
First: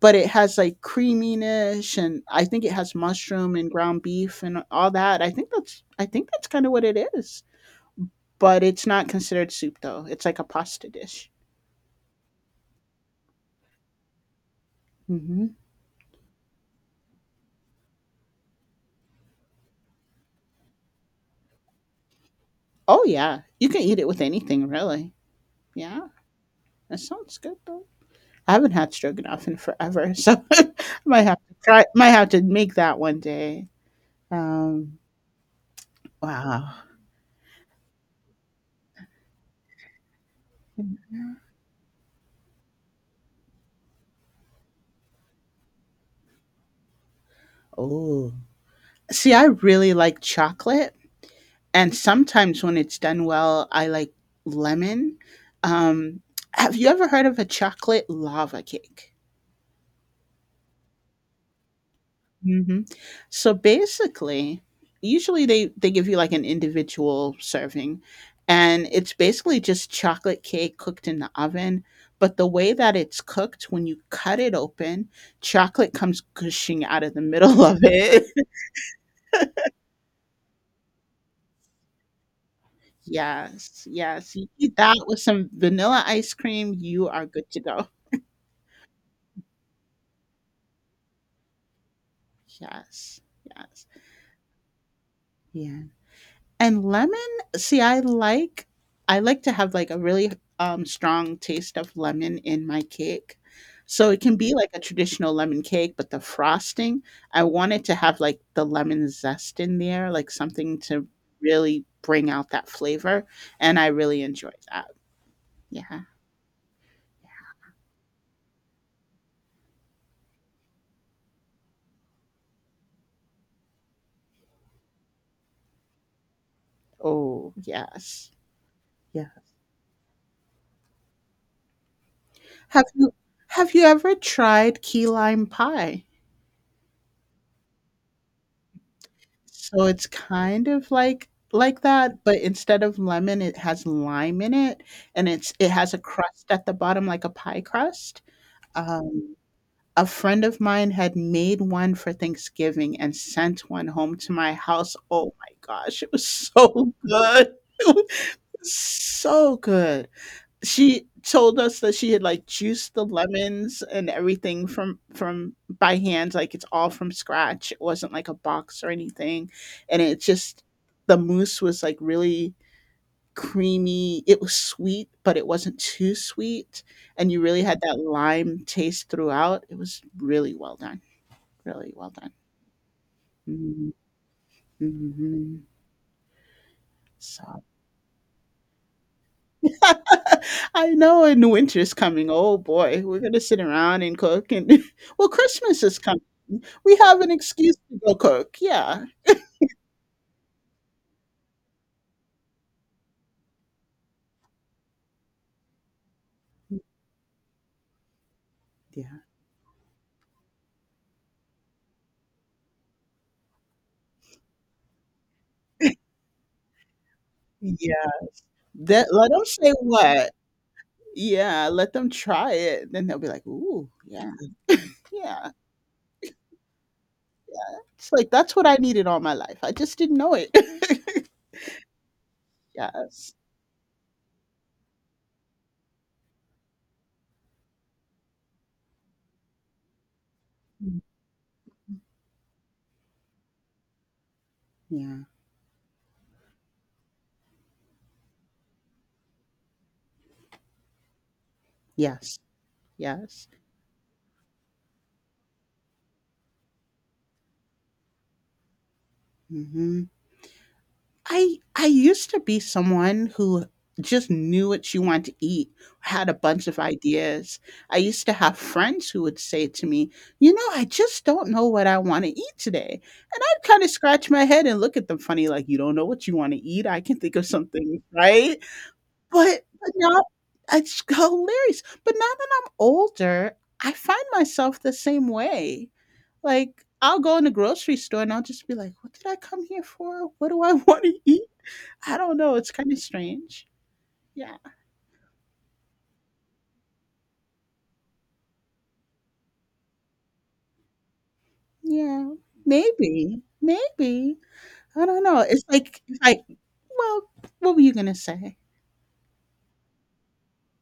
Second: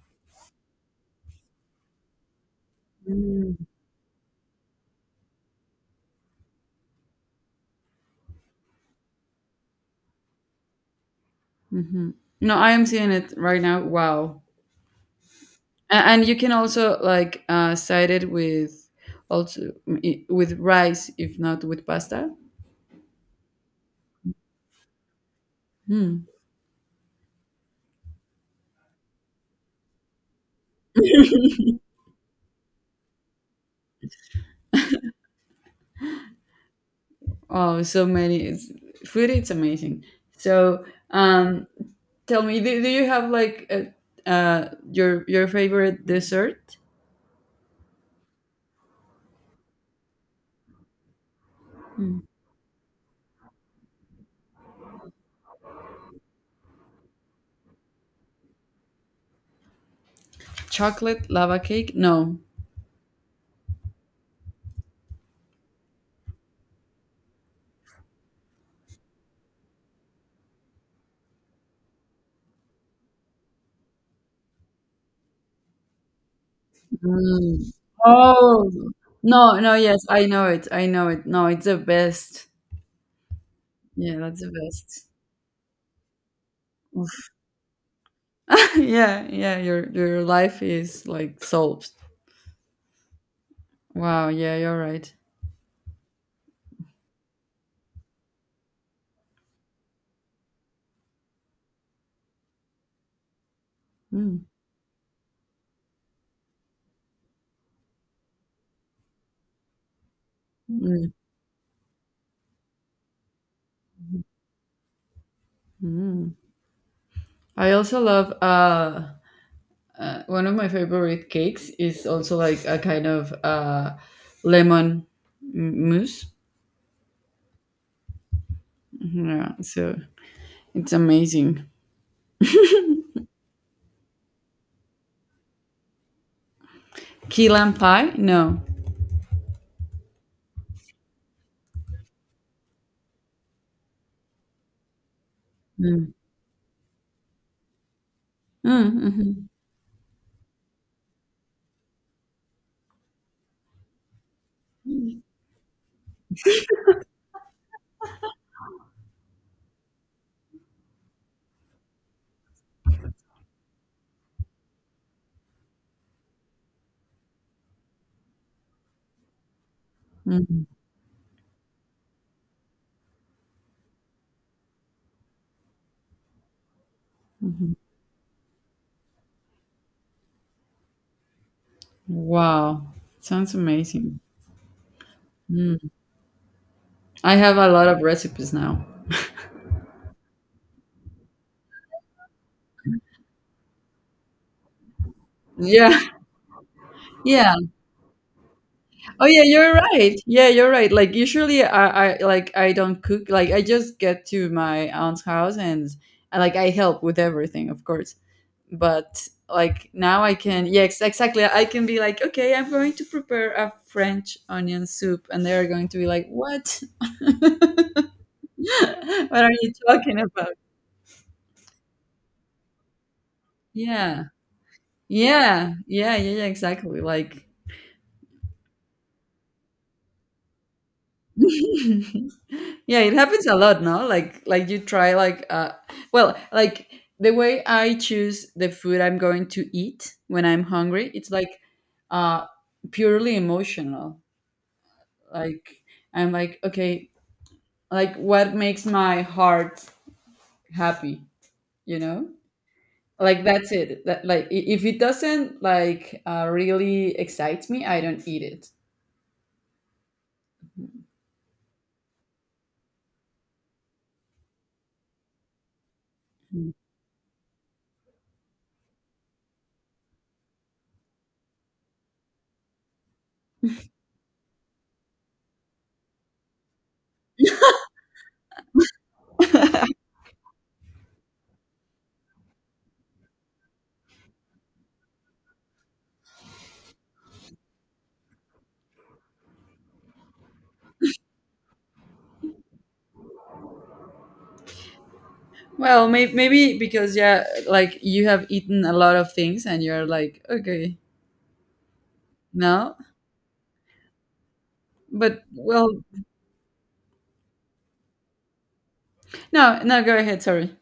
but it has like creaminess and I think it has mushroom
Mm.
and ground beef and all that. I think that's kind of what it is. But it's not considered soup though. It's like a pasta dish.
Hmm. No, I am seeing it right now. Wow,
Hmm.
and you can also like side it with also with rice, if not with pasta.
Oh yeah, you can eat it with anything really. Yeah,
Hmm.
that sounds good though. I haven't had stroganoff in forever, so I might have to try. Might have to make that one day. Um, wow.
Oh, so many food. It's amazing. So, um, tell me, do you have like your favorite dessert?
Oh, see, I really like chocolate, and
Hmm.
sometimes when it's done well, I like lemon. Um, have you ever heard of a chocolate lava cake?
Chocolate lava cake? No.
Hmm. So basically, usually they give you like an individual serving, and it's basically just chocolate cake cooked in the oven. But the way that it's cooked, when you cut it open, chocolate comes gushing out of the middle
Mm.
of it.
Oh no, no. Yes, I know it. I know it. No, it's the best.
Yes,
Yeah,
yes.
that's
You
the
eat that
best.
with some vanilla ice cream, you are good to go.
Yeah, yeah, your life is like solved.
Yes, yes.
Wow, yeah, you're right.
Yeah, and lemon, see, I like to have, like, a really, strong taste of lemon in my cake. So it can
Mm,
be like a traditional lemon cake, but the frosting, I want it to have, like, the lemon zest in there, like, something to
mm.
really bring out that flavor, and I really enjoy that. Yeah.
I also love one of my favorite cakes is also like a kind of lemon mousse.
Oh, yes. Yeah.
Yeah, so it's amazing.
Have you have you ever tried key lime pie?
Key lime pie? No.
So it's kind of like that, but instead of lemon, it has lime in it, and it has a
Mm.
crust at the bottom like a pie crust.
Mm,
Um,
mhm,
a friend of mine had made one for Thanksgiving and sent one home to my house. Oh my gosh, it was so good. It was so good, she told us that she had like juiced the lemons and everything from by hand, like it's all from scratch, it wasn't like a box or anything, and it just,
mm.
the mousse was like really creamy, it was sweet but it wasn't too sweet, and you really had that lime taste throughout, it was really well done, really well done.
Wow, sounds
Mhm,
amazing.
mhm.
I have
So,
a lot of recipes now.
I know, and winter's coming, oh boy, we're gonna sit around and cook, and well, Christmas
Yeah,
is coming. We have an
yeah.
excuse to go cook. Yeah.
Oh yeah, you're right. Yeah, you're right. Like usually I like I don't cook. Like I just get to my aunt's house, and like I help with everything, of course.
Yeah.
But like now I can yeah, exactly. I can be like, "Okay, I'm going to prepare a French onion soup." And they're going to be like, "What?
Yeah. That, let
What
them
are
say
you talking
what.
about?"
Yeah. Let them try it. Then they'll be like, ooh,
Yeah.
yeah. Yeah.
Yeah. Yeah, yeah, yeah, exactly. Like
Yeah. It's like, that's what I needed all my life. I just didn't know it.
yeah, it
Yes.
happens a lot. No, like like you try like well, like the way I choose the food I'm going to eat when I'm
Mm.
hungry, it's like uh purely emotional.
Yeah.
Like I'm like, okay, like what makes my heart happy, you know?
Yes.
Like
Yes.
that's it. That like if it doesn't like really excites me, I don't eat it.
Mhm. I used to be someone who just knew what she wanted to eat, had a bunch of ideas. I used to have friends who would say to me, "You know, I just don't know what I want to eat today." And I'd kind of scratch my head and look at them funny like, "You don't know what you want to eat? I can think of something, right?" But now it's hilarious. But now that I'm older, I find myself the same way. Like I'll go in the grocery store and I'll just be like, "What did I come here for? What do I want to eat?" I don't know, it's kinda strange. Yeah.
Well, maybe because yeah, like you have eaten a lot of things and you're like, okay,
Yeah.
no,
Maybe. Maybe. I don't know.
but
It's
well,
like it's like well, what were you gonna say?
no, no, go ahead. Sorry.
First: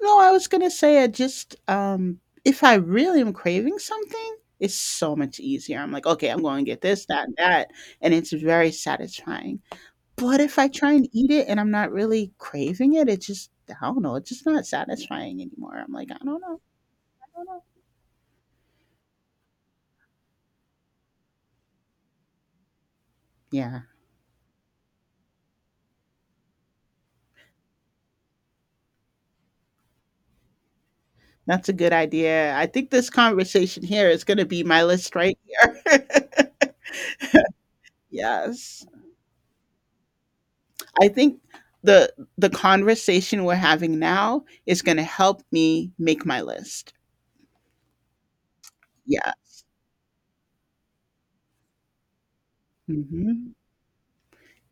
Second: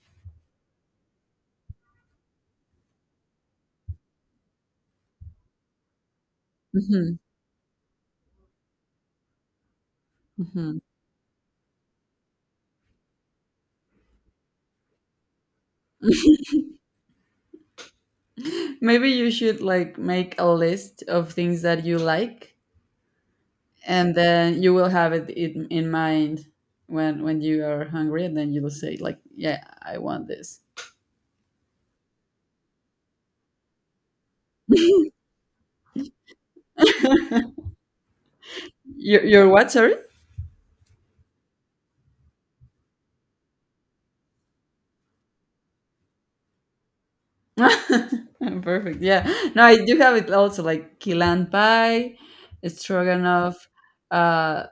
No, I was gonna say I just, if I really am craving something, it's so much easier. I'm like, "Okay, I'm going to get this,
Hmm.
that, and that," and it's very satisfying. But if I
Hmm.
try and eat it and I'm not really craving it, it just, I don't know, it's just not satisfying anymore. I'm like, "I don't know, I don't know."
Maybe you should like make a list of things that you like,
Yeah.
and then you will have it in mind when you are hungry, and then you'll say like, yeah, I want this.
That's a good idea. I think this conversation here is going to be my list right here. Yes.
Your what? Sorry.
I think the conversation we're having now is going to help me make my list.
Perfect. Yeah.
Yeah.
No, I do have it also like kilan pie,
Mhm.
stroganoff, uh,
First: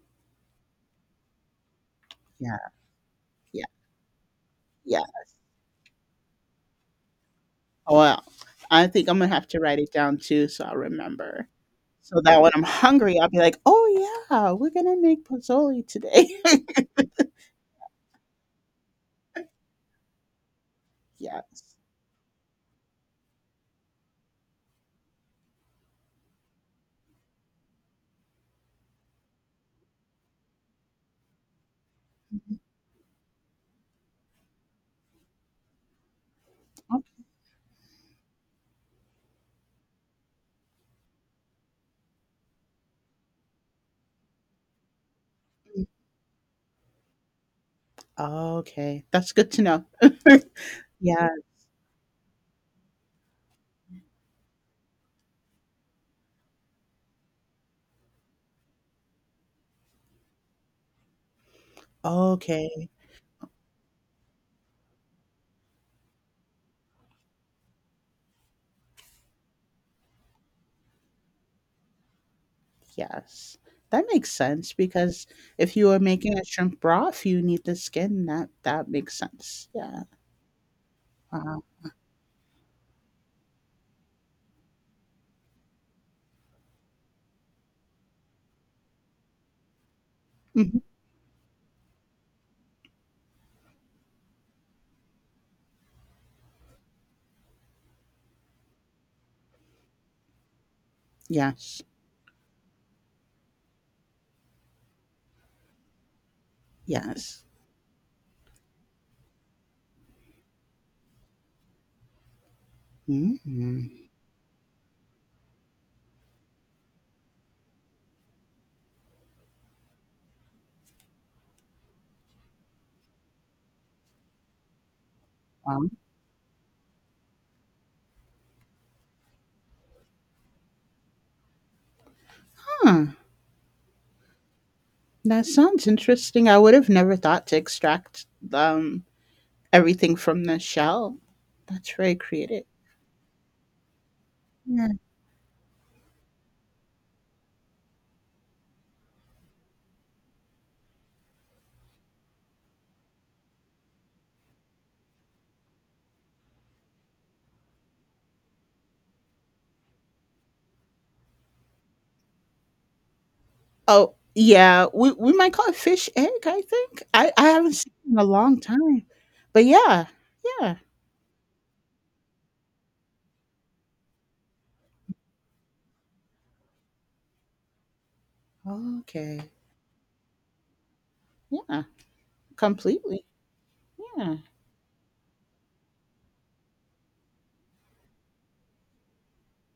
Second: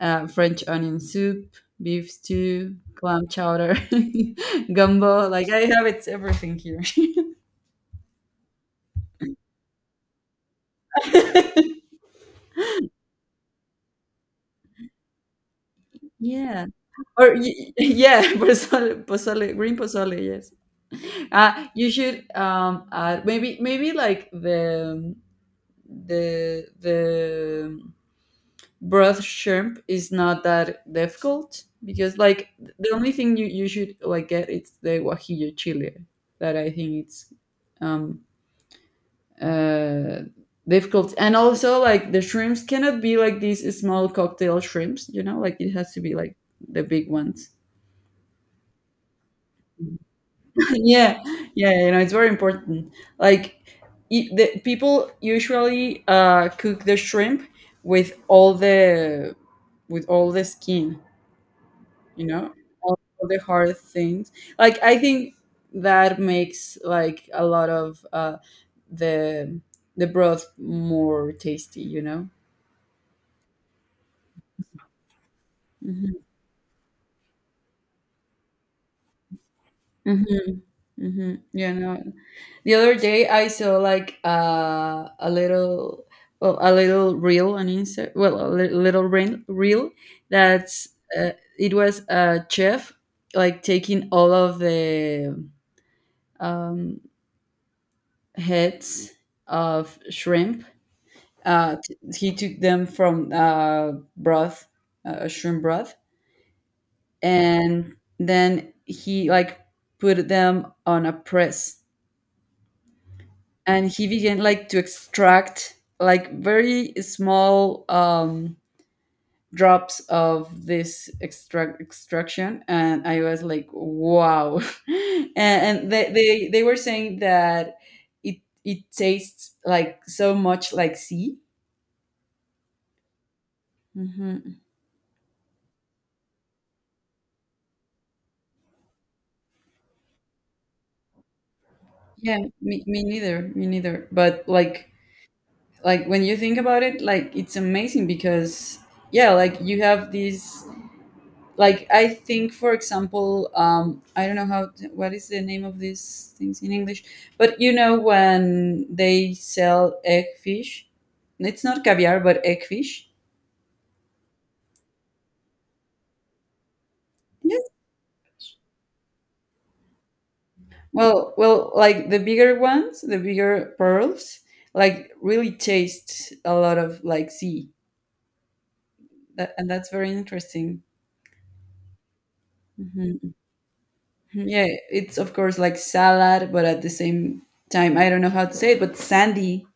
French onion soup, beef
Yeah.
stew, clam
Yeah.
chowder,
Yeah.
gumbo. Like I have it everything here.
Well, I think I'm going to have to write it down too so I'll remember. So that when I'm hungry, I'll be like, "Oh yeah, we're going to make pozzoli today."
Yeah. Or yeah, pozole, green pozole. Yes.
Yes.
You should add maybe maybe like the broth shrimp is not that difficult, because like the only thing you you should like get is the guajillo chili that I think it's um uh, difficult. And also, like the shrimps cannot be like these small cocktail shrimps. You know, like it
Okay.
has to be like the big ones.
Okay. That's good to know.
Yeah,
Yeah.
yeah. You know, it's very important. Like the people usually cook the shrimp with all the with all the skin. You know,
Okay.
all the hard things. Like I think that makes like a lot of the the broth more tasty. You know.
Yes. That makes sense because if you are
Mhm.
making a shrimp broth, you need the skin. That makes sense. Yeah.
Mm-hmm, mm-hmm.
Wow.
Yeah, no. The other day I saw like well, a little reel on Insta. Well, a little reel
Mhm.
that's uh, it was a chef like taking all of the um, heads of shrimp.
Yes.
He took them from broth, shrimp broth,
Yes.
and then he like put them on a press,
Mhm.
and he began like to extract like very small drops of this extraction. And I was like wow. And,
Wow.
they were saying that it it tastes like so much like sea.
Huh.
Hmm.
That sounds interesting. I would have never thought to extract um everything from the shell. That's very
Yeah,
creative.
me neither, but
Yeah.
like when you think about it, like it's amazing because yeah, like you have this like I think for example I don't know how, what is the name of these things in English, but you know when they sell egg fish, it's not caviar but egg fish.
Oh, yeah. We might call it fish egg, I think. I
Yes.
haven't seen it in a long time. But yeah. Yeah.
Well, well, like the bigger ones, the bigger pearls like really taste a lot of like sea,
Okay.
that, and that's very interesting.
Yeah. Completely. Yeah.
Yeah, it's of course like salad, but at the same time I don't know how to say it, but sandy,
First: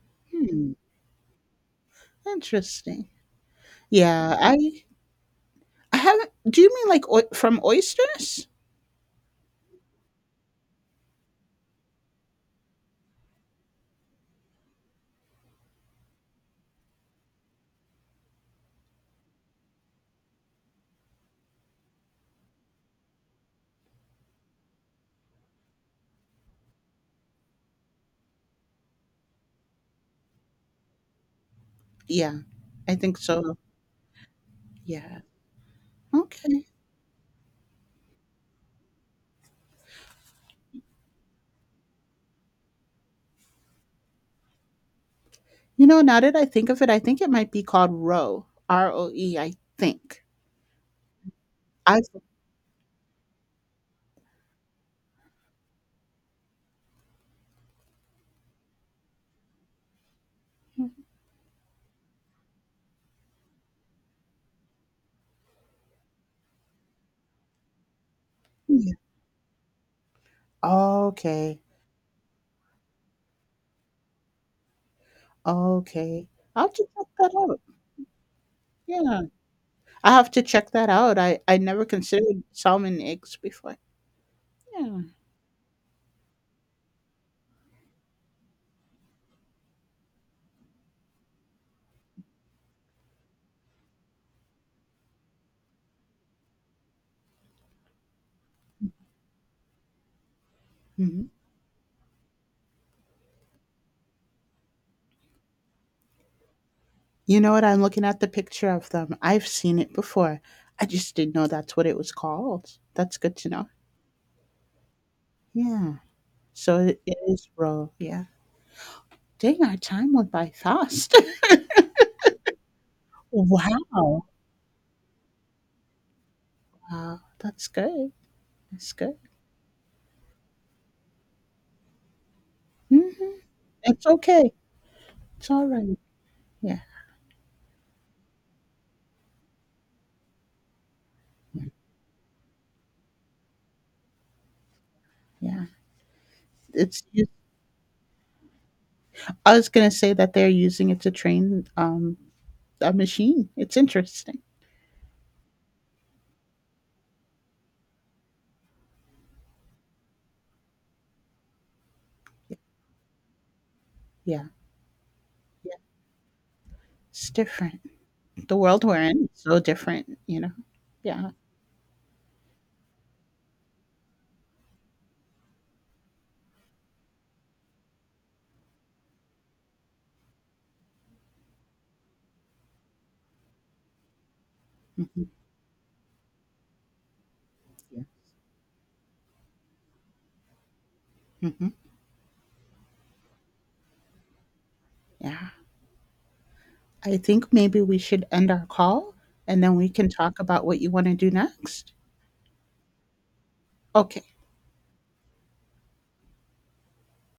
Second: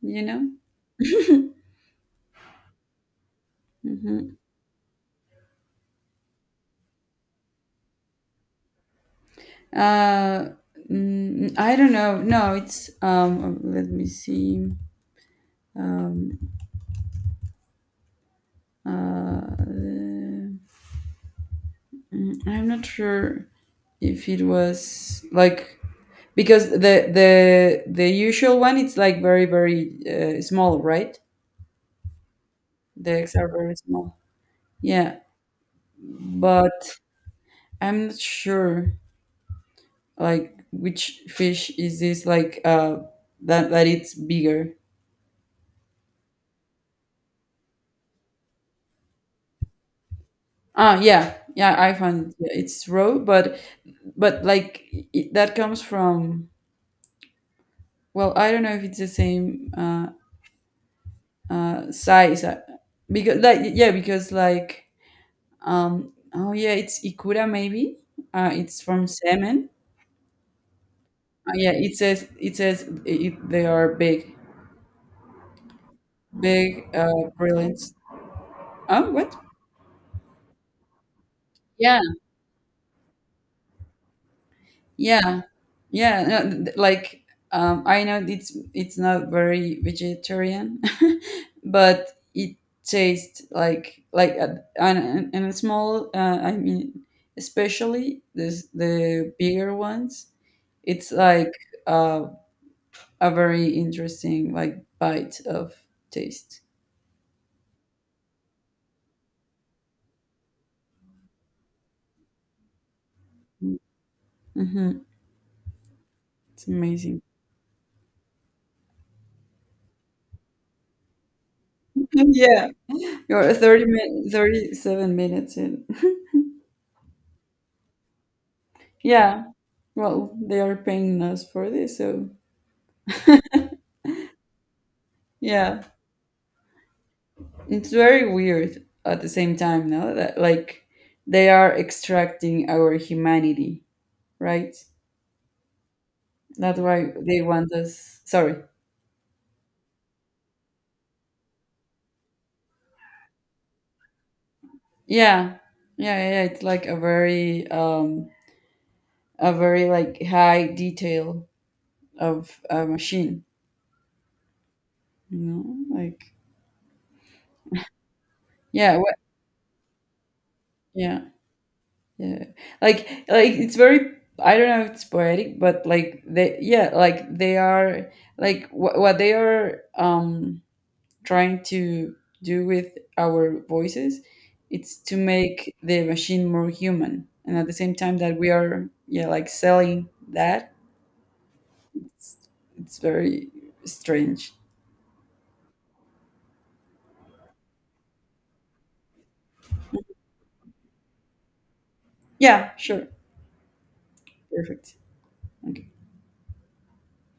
you know.
Hmm. Interesting. Yeah, I haven't. Do you mean like from oysters?
Uh, mm, I don't know. No, it's. Let me see. Mm, I'm not sure if it was like because the usual one it's like very very small, right?
Yeah, I
The
think
eggs are
so.
very small. Yeah,
Yeah. Okay.
but I'm not sure like which fish is this like that that it's bigger.
You know, now that I think of it, I think it might be called roe. R O E. I think.
Ah, yeah, yeah, I
I.
find yeah, it's raw, but like it, that comes from well, I don't know if it's the same size because like yeah, because like oh yeah, it's ikura maybe. It's
Yeah.
from salmon.
Okay.
Yeah, it says it says it, they are big,
Okay. I'll have
big
to check that out.
brilliance. Oh,
Yeah,
what?
I have to check that out. I never
Yeah,
considered salmon eggs before. Yeah.
yeah. Yeah, no, like I know it's not very vegetarian, but it tastes like a, and a small. I mean, especially this the bigger ones. It's
Mhm.
like uh, a very interesting like bite of taste.
You know what? I'm looking at the picture of them. I've seen it before. I just didn't know that's what it was called. That's good to know.
Hmm.
Yeah.
It's
So it
amazing.
is roll. Yeah. Dang, our time went by fast.
Yeah, you're
Wow.
37 minutes in.
Wow. That's good. That's good.
Yeah, well, they are paying us for this, so
Hmm. It's okay. It's all
yeah.
right. Yeah.
It's very weird at the same time, no? That like they are extracting our humanity, right?
Yeah.
That's
It's.
why
I
they want us. Sorry.
was gonna say that they're using it to train a machine. It's interesting.
Yeah. Yeah, yeah, yeah. It's like a very like high detail of a machine,
Yeah.
you
Yeah.
know? Like
It's different. The world
yeah,
we're
what
in is so different. You know.
yeah.
Yeah.
Yeah. Like it's very I don't know if it's poetic, but like they yeah, like they are like what they are trying to do with our voices, it's to
Mhm.
make the machine more human, and at the same time that we are yeah like selling that.
Hmm.
it's, it's very strange.
Yeah. I think maybe we should end our call and then we can talk about what you want to do next.
Yeah, sure.
Okay.
Perfect. Okay.